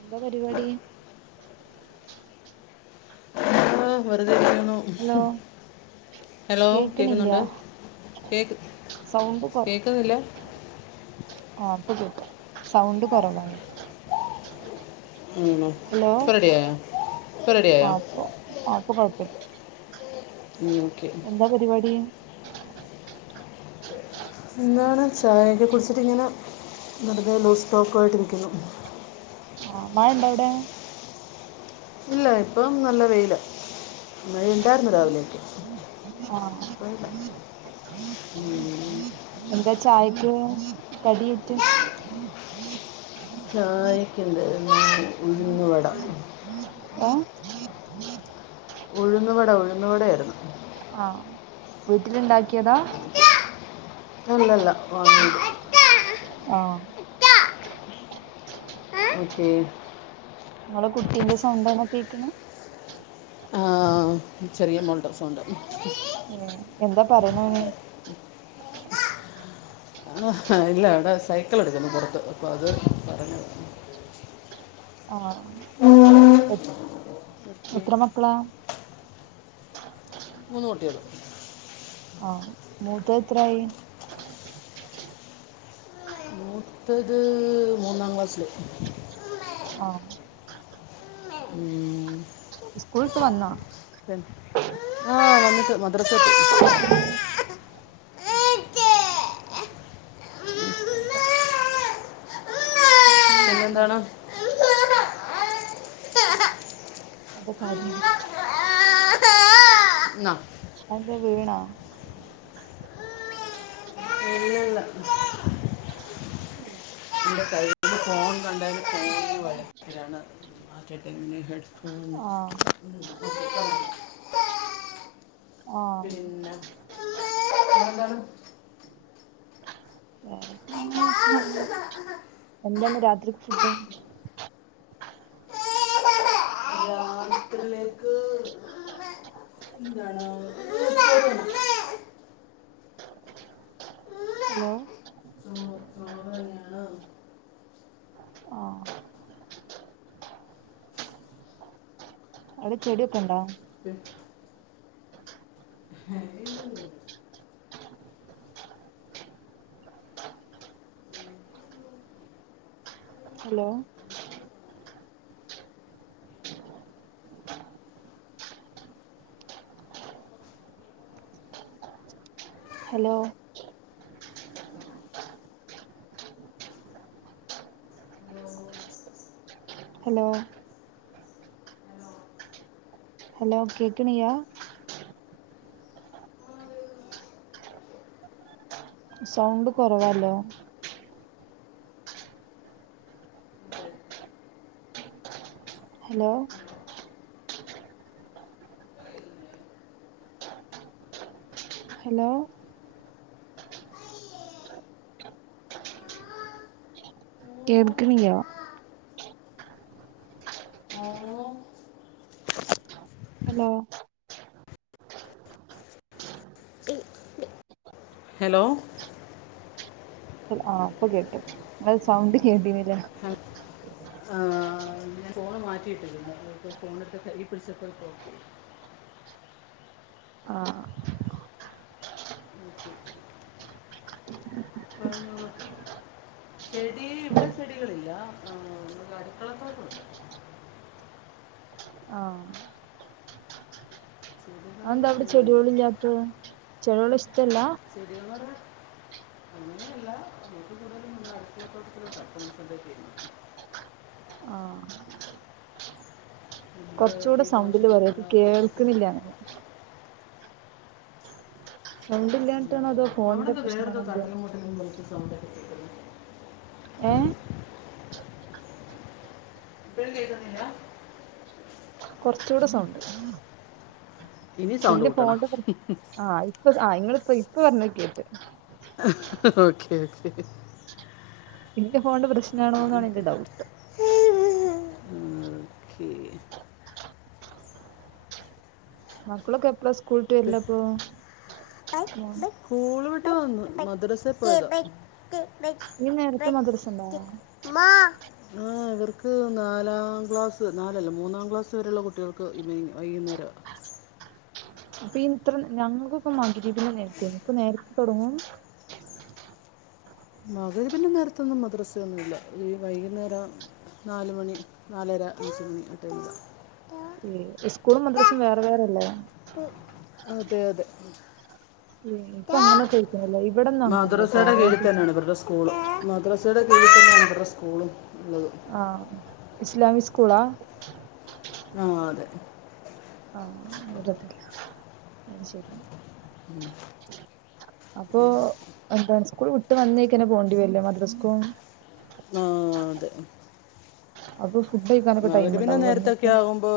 എന്താ പരിപാടി ആ വെറുതെ ഇരിക്കുന്നു ഹലോ ഹലോ കേക്കണില്ല കേക്കുന്നുണ്ട് കേക്ക് സൗണ്ട് കൊ കേക്കുന്നില്ല ഇപ്പോ കേക്കുണ്ട്സൗണ്ട് കുറവാണ് ആണോ ഹലോ ഇപ്പോൾ റെഡിയായോ ഇപ്പോൾ റെഡിയായോ ആപ്പ ഇപ്പൊ കുഴപ്പില്ല ഓക്കെ എന്താ പരിപാടി എന്താണ് ചായയൊക്കെ കുറിച്ചിട്ട് ഇങ്ങനെ നടന്നലോ സ്റ്റോക്ക ആയിട്ടിരിക്കുന്നു ആമഴ ഉണ്ടേഅവടെ ഇല്ല ഇപ്പം നല്ല വെയില അഴ ഉണ്ടായിരുന്നു രാവിലേക്ക് ആ അ എന്താ ചായക്ക് കടയിട്ട് ചായക്കിന്റെ ന ഉഴന്നുവടാം ഓ ഉഴുന്നുുകടെ ഉഴുന്നുകടെ ആായിരുന്നു ആഹ വീട്ടിലുണ്ടാക്കിയതാ ഇല്ലല്ല ആഹ ക്കേ നിങ്ങളെ കുട്ടീന്റെ സ്വന്തംണ കേക്കണ ആ ചെറിയ മോൾടെ സുണ്ട് ഏ എന്താ പറയ്ണ് ഓന് ഇല്ല അവിടെ സൈക്കിൾ എടുക്കുന്നു പുറത്ത് അപ്പൊ അത് പറഞ്ഞതാ ആ എ- ഓക്കെ എത്ര മക്കളാ മൂന്ന് കുട്ടികള് ആഹ് മൂത്തത് എത്രായി മൂത്തത് മൂന്നാം ക്ലാസിലേക്ക് ആഹ് സ്കൂൾട്ട് വന്നോ ആഹ് വന്നിട്ട് മദ്‌റസേ പോയ് അതാ അച്ഛനെ വിളിക്കാതെ പിന്നെന്താണ് എന്നാ അതാ കര്യ്ണ് എന്താ വീണോ ഇല്ല ഇല്ല എൻ്റെ കയ്യിൽ ഫോൺ മാറ്റട്ടെന്നെ ഹെഡ്ഫോണ് ആഹ് ആഹ് പിന്നെ എന്താണ് വേറെങ്ങനെ ഉണ്ട് എന്താന്ന് രാത്രിക്ക് ഫുഡ് രാത്രിയിലേക്ക് എന്താണ് ചോറാണ്. ഹലോ ചോ- ചോറ് തന്നെയാണ് ആഹ് അവിടെ ചെടിയൊക്കെ ഇണ്ടോ പിന്നെ ഹലോ ഹലോ ഹലോ ഹലോ കേക്ക്ണിയ്യാ സൗണ്ട് കുറവാലോ ഹലോ ഹലോ കേട്ക്ക്ണിയ്യാ ഓ ഹലോ ഹലോ ആഹ് ഇപ്പൊ കേട്ടു അത് സൗണ്ട് കേട്ടീ ന്നില ആ മാറ്റിയിട്ട് [unintelligible] ഫോണെട്ത്ത് കയ്യ് പിടിച്ചപ്പൊക്കോക്കേയി ആഹ് ഓക്കെ പറഞ്ഞോളൂ ചെടി ഇവിടെ ചെടികളില്ല ആ ഇവിടെ അടുക്കള ഭാഗത്തുണ്ട് ആഹ് [unintelligible] അതെന്താ അവിടെ അങ്ങനെയില്ല ചെട്യോള് ഇല്യാത്ത് ചെലോലെഷ് ചെടിയോളത് അങ്ങനെയല്ല എനിക്ക് കൂടുതലും നമ്മള് അടുക്കളത്തോട്ടത്തിലോട്ടാ കോൺസണ്ട്രേറ്റ് ചെയ്യുന്നെ ആഹ് നമ്മുടെ കുറച്ചൂടെ സൗണ്ടില് പറയോ ഇത് വീട്ടാവശ്യങ്ങൾക്കുള്ള പച്ചക്കറി കേൾക്കണില്ലങ്ങനെ സൗണ്ട് ഇല്ലാഞ്ഞിട്ടാണോ അതോ ഫോണിന്റെ പ്രശ്നമാണോ എന്തേ സൗണ്ടൊക്കെ കേക്ക്ന്ന്ണ്ട് ഏഹ് ഇപ്പഴും കേക്കുന്നില്ല കൊറച്ചൂടെ സൗണ്ട് ഇനി സൗണ്ട് പിന്നെ കൂട്ടണം ഫോണിന്റെ പ്ര ആ ഇപ്പ ആ ഇങ്ങള് ഇപ്പൊ പറഞ്ഞത് കേട്ട് ഓക്കെ ഓക്കെ ഇന്റെ ഫോണിന്റെ പ്രശ്നാണോ എന്നാണ് ഇന്റെ ഡൗട്ട് ഓക്കേ മക്കളൊക്കെ എപ്പളാ സ്കൂള് വിട്ട് വരലപ്പോ മദ്രസേ പോയത ഈ നേരത്ത് മദ്രസ ഉണ്ടോ ആ ഇവർക്ക് നാലാം ക്ലാസ്സ് നാലല്ല മൂന്നാം ക്ലാസ് വരെയുള്ള കുട്ടികൾക്ക് വൈകുന്നേരം ഉ അപ്പ ഇത്ര ഞങ്ങൾക്കൊക്കെ നേരത്തെ ഇപ്പൊ നേരത്തെ തുടങ്ങും മകന് പിന്നെ നേരത്തെ ഒന്നും മദ്രസയൊന്നു മില്ല ഈ വൈകുന്നേരം നാലുമണി നാലര അഞ്ച് മണി ആട്ടെ സമയം സ്കൂളും മദ്രസും വേറെ വേറെല്ലേ അതെ അതെ ഇപ്പൊ അങ്ങനൊക്ക ടാ മദ്രസയുടെ കീഴിൽ തന്നെയാണ് ഇവരുടെ സ്കൂള മദ്രസയുടെ കീഴിൽ തന്നെയാണ് ഇവരുടെ സ്കൂളും ഉള്ളത് ആഹ ഇസ്ലാമിക് സ്കൂളാ ആ അതെ ആഹ വെറതല്ല അത് ശരി അപ്പൊ അഡ്വാൻസ് സ്കൂൾ വന്നേക്കണ് പോകണ്ടി വരൂലേ മദ്രസ്കും ആ അതെ അതെ മകന് പിന്നെ നേരത്തെ ആകുമ്പോ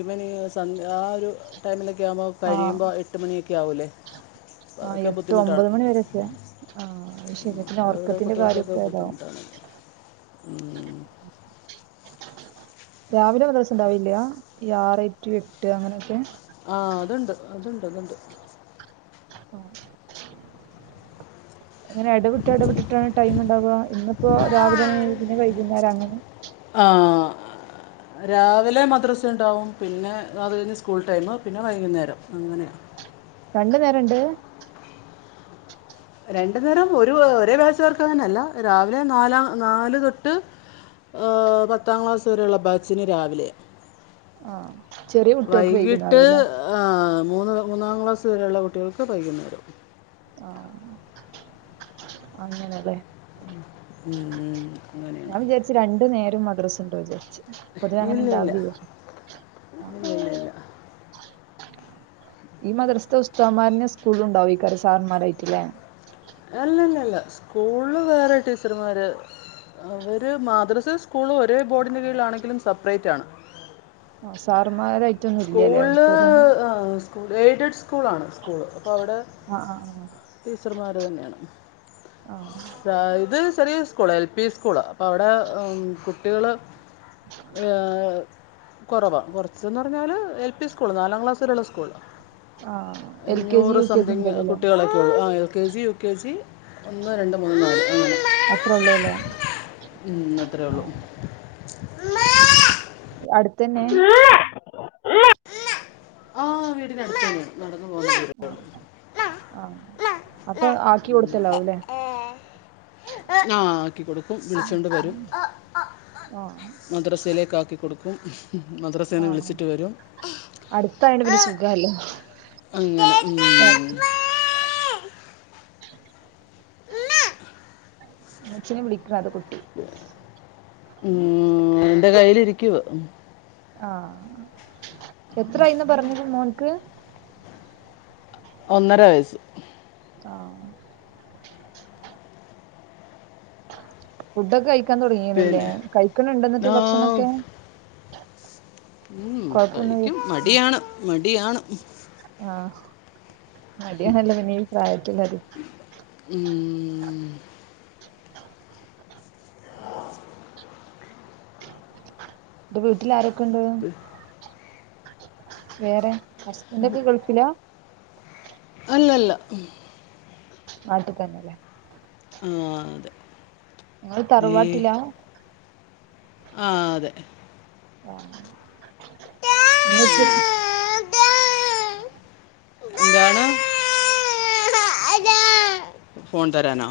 ഇവന് [unintelligible] ആ ഒരു ടൈമിലൊക്കെ ആകുമ്പോൾ ആഹ് കഴിയുമ്പോൾ എട്ട് മണിയൊക്കെ ആകല്ലേ ആഹ് അതൊക്കെ എട്ട് ബുദ്ധിമുട്ടാണ് ഒമ്പത് മണി വരെയൊക്കെ ആഹ് അത് ശരിയാ പിന്നെ അവരുടെ ഉറക്കത്തിന്റെ കുട്ടികൾക്കൊക്കെ കാര്യൊക്കെ ഇതാവും ബുദ്ധിമുട്ടാണ് ഉ രാവിലെ ഒരു ദിവസവും ഉണ്ടാകില്ല ഇ ആറ്എ ട്ട് അങ്ങനെയൊക്കെ ആഹ അതുണ്ട് അതുണ്ട് അതുണ്ട് ഇങ്ങനെ ഇടവിട്ട് ഇടവിട്ടിട്ടാണ് ടൈം ഉണ്ടാവുക ഇന്ന് ഇപ്പോൊ രാവിലെണെ പിന്നെ വൈകുന്നേരം അങ്ങനെ ആ രാവിലെ മദ്രസ ഉണ്ടാവും പിന്നെ അത് കഴിഞ്ഞ് സ്കൂൾ ടൈം പിന്നെ വൈകുന്നേരം അങ്ങനെയാണ് രണ്ടു നേരണ്ട് രണ്ടു നേരം ഒരു ഒരേ ക്ലാസ്സർക്ക് അങ്ങനെയല്ല രാവിലെ നാലാം നാലു തൊട്ട് പത്താം ക്ലാസ് വരെയുള്ള ബാച്ചിന് രാവിലെ ആഹ വൈകിട്ട് ആ മൂന്ന് മൂന്നാം ക്ലാസ് വരെയുള്ള കുട്ടികൾക്ക് വൈകുന്നേരം ആഹ അങ്ങനല്ലേ ഉം, അങ്ങനെയാണ് ഞാൻ വിചാരിച്ചു രണ്ടു നേരം മദ്രസ ഉണ്ട വിചാരിച്ചു പൊതുവെ അങ്ങനെ ഇല്ല ഇല്ല ഉണ്ടാവില്ല ഇല്ല ഇല്ല ഇല്ല ഈ മദർസ്ഥ ഉസ്തമാരന സ്കൂള ഉണ്ടാവ ഈക്കാര് സാറിന്മാരായിട്ടില്ലേ അല്ലല്ലല്ല സ്കൂള് വേറെ ടീച്ചർമാര് അവര് മാദ്രസ സ്കൂള് ഒരേ ബോർഡിന് കീഴിലാണെങ്കിലും സെപ്പറേറ്റ് ആണ് ആ സാറമാരായിട്ടൊന്നും ഇല്ലല്ലേ സ്കൂളിൽ അവിടേത്തര്തന്നെ സ്കൂൾ എയ്ഡ്സ് സ്കൂളാണ് സ്കൂള് അപ്പോൾ അവിടെ ആഹ് ആഹ് ആഹ് ടീച്ചർമാർ തന്നെയാണ് ആഹ് ഇത് ചെറിയ സ്കൂള് എൽ പി സ്കൂള് അപ്പൊ അവിടെ കുട്ടികള് ഏഹ കുറവാ കൊറച്ച പറഞ്ഞാല് എൽ പി സ്കൂള് നാലാം ക്ലാസ്സിലുള്ള സ്കൂള് ആ എൽ കെ ജി അഞ്ഞൂറ് യു കെ ജി സംതിങ് മുതലല്ലേ കുട്ടികളൊക്കെ ഉള്ളൂ ആ L K G U K G ഒന്ന് രണ്ട മൂന്ന് നാല് അത്രേ ഉള്ളൂ അല്ലേ അത്രേ ആ ഉള്ളു അമ്മേ അടുത്തന്നെ അമ്മേ അമ്മേ ആ വീട് നടുത്ത് അമ്മേ ആഹ് ആഹ് അപ്പോ ആക്കി കൊടുത്തലാവല്ലേ ആഹ് ആക്കി കൊടുക്കും വിളിച്ചോണ്ട് വരും ആ മദ്രസലേക്ക് ആക്കി കൊടുക്കും മദ്രസെന്ന് വിളിച്ചി അടുത്തായണ്ട് പിന്നെ സുഖല്ലേ അങ്ങനെ ഉം [unintelligible] ഉം എന്റെ കയ്യിലിരിക്കുവാ ആഹ് എത്രായിന്നാ പറഞ്ഞത് മോൻക്ക് ഒന്നര വയസ്സ് ആഹ് ഫുഡൊക്കെ കഴിക്കാൻ തൊടങ്ങിയണില്ലേ പിന്നെ കഴിക്കണ ഇണ്ടെന്നിട്ട് ആ, ഭക്ഷണോക്കെ ഉം കഴിക്കും മടിയാണ് മടിയാണ് ആഹ് മടിയാണല്ല പിന്നെ ഈ പ്രായത്തില്ലത് ഉം. ഇന്റെ വീട്ടിൽ ആരൊക്കെ ഇണ്ട് വേറെ ഹസ്ബന്റ് ഒക്കെ ഗൾഫിലാ അല്ലല്ല ഉം നാട്ടി തന്നേ ലെ ആഹ് അതെ ഇങ്ങൾ തറവാട്ടില ആഹ് അതെ ആഹ് ഇന്ന് [inaudible] എന്താണ് ഫോൺ തരാനോ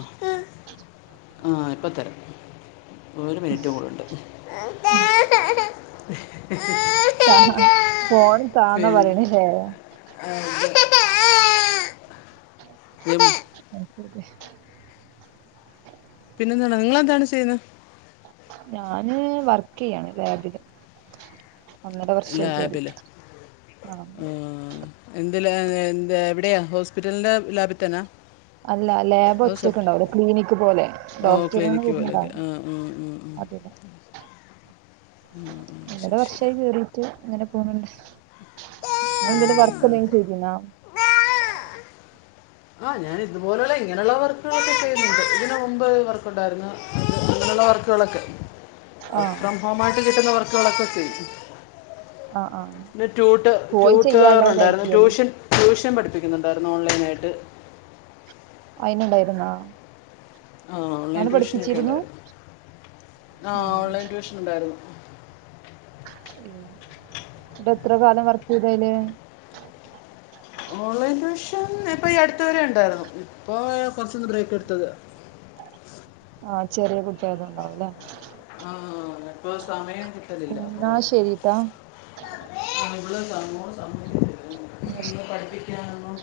ആഹ് ഇപ്പ തര ഒരു മിനിറ്റ് കൂടെണ്ട് ത ഫോണ് താന്നാ പറിണ് ലേ ആഹ് അഹ് അഹ് ശെരി പിന്നെന്താണ് നിങ്ങെളെന്താണ് ചെയ്യുന്നെ ഞാന് വർക്കെയ്യാണ് ലാബില് ഒന്നര വർഷായി ലാബിൽ ക്കേറീട്ട് ആഹ് തില് എവിടെയാ ഹോസ്പിറ്റലിന്റെ ലാബിത്തന്നാ അല്ല ലാബ് ഒറ്റക്കെ ഇണ്ടാവൂലെ ക്ലിനിക്ക് പോലെ ഓ ഡോക്ടറി ക്ലിനിക്ക് പോലെയൊക്കെ ആ ഉം, ഉം, [unintelligible] ഉം. അതെല്ലം ഉം, ഉം. ഒമ്പത് ശരി ശരി വർഷായി കേറീട്ട്ട്ട് അങ്ങനെ പോണ് ഇണ്ട് ഇങ്ങള് എന്തേലും വർക്കെന്തേലും ചെയ്തീന്നൊ ആഹ് ഞാൻ ഇതുപോലെ ഇള്ള ഇങ്ങനെയുള്ള വർക്കുകളൊക്കെ ചെയ്യുന്നുണ്ട് ഇതി ന് മുമ്പ് വർക്ക ഉണ്ടായിരുന്നു വർക്ക് ആഹ് ഫ്രം ഹോമാ. യിട്ട് കിട്ടുന്ന വർക്കൊക്കെ ചെയ്യ ആഹ് ആഹ് ഇന്ന് റ്റൂട്ട് പോയി ചെയ്യാനുള്ള റ്റുട്ടേര് ഉണ്ടായിരുന്നു ഒരൈറ്റിയല്ലേ ട്യൂഷൻ ട്യൂഷ [unintelligible] പഠിപ്പിക്കുന്നുണ്ടായിരുന്നു ഓൺ ലൈനായിട്ട് [unintelligible] ഇണ്ടായിരുന്നോ ആഹ് ഓൺലൈൻ ട്യൂഷനെക്കെ ഇണ്ടായിരുന്നു ആഹ് ഓൺലൈൻ ട്യൂഷൻ ഉണ്ടായിരുന്നു മ്ഹ് ഇതേത്ര കാലം വർക്ക് ചെയ്ത് അതില് ഓൺലൈൻ ട്യൂഷൻ ഇപ്പ ഈ അടുത്ത് വരെ ഉണ്ടായിരുന്നു ഇപ്പൊ കൊറച്ചു ഒന്നു ബ്രേക്ക്‌ എടുത്തത് ആഹ് ചെറിയ കുട്ട്യക്ക് ഉണ്ടാവും ഇല്ലേ ആഹ് ഇപ്പം സമയം കിട്ടലില്ല അപ്പൊ എന്നാ ശരിട്ടാ. മോള് സമ്മോ സമ്മയ്ക്കത്തില്ല എന്നാ ശരി. ഒന്നും പഠിപ്പിക്കാനൊന്നും